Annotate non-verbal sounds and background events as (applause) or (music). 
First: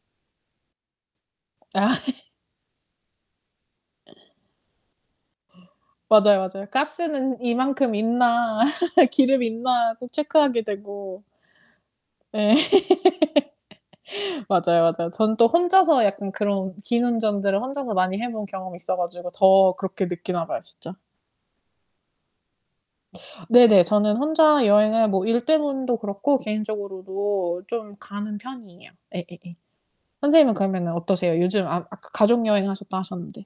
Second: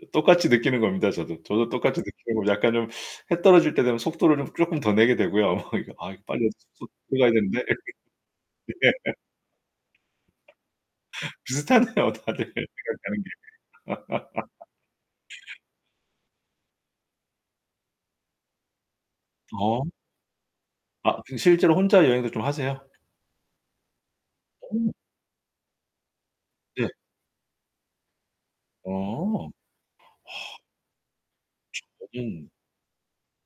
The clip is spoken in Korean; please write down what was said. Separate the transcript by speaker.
Speaker 1: 그 똑같이 느끼는 겁니다, 저도. 저도 똑같이
Speaker 2: 아. (laughs)
Speaker 1: 느끼고 약간 좀 해 떨어질 때 되면 속도를 좀 쪼끔 더 내게 되고요.
Speaker 2: 어
Speaker 1: (laughs) 이거 '아 이 빨리
Speaker 2: 맞아요,
Speaker 1: 얼른
Speaker 2: 맞아요.
Speaker 1: 숙소 들어가야
Speaker 2: '가스는
Speaker 1: 되는데.'
Speaker 2: 이만큼 있나,
Speaker 1: (laughs) 예.
Speaker 2: (laughs) 기름 있나?' 꼭 체크하게 되고.
Speaker 1: (laughs) 비슷하네요. 다들
Speaker 2: 예.
Speaker 1: 생각하는 게.
Speaker 2: (laughs)
Speaker 1: (laughs)
Speaker 2: 맞아요, 맞아요. 전 또 혼자서 약간 그런 긴 운전들을 혼자서 많이 해 본 경험이 있어 가지고 더
Speaker 1: 어.
Speaker 2: 그렇게 느끼나 봐요 진짜.
Speaker 1: 아, 그럼 실제로 혼자 여행도 좀 하세요?
Speaker 2: 네네. 저는 혼자
Speaker 1: 오.
Speaker 2: 여행을 뭐 일 때문도 그렇고
Speaker 1: 네.
Speaker 2: 개인적으로도 좀 가는 편이에요. 예 예
Speaker 1: 어.
Speaker 2: 예. 선생님은 그러면은 어떠세요? 요즘 아 아까 가족
Speaker 1: 저는
Speaker 2: 여행 하셨다 하셨는데.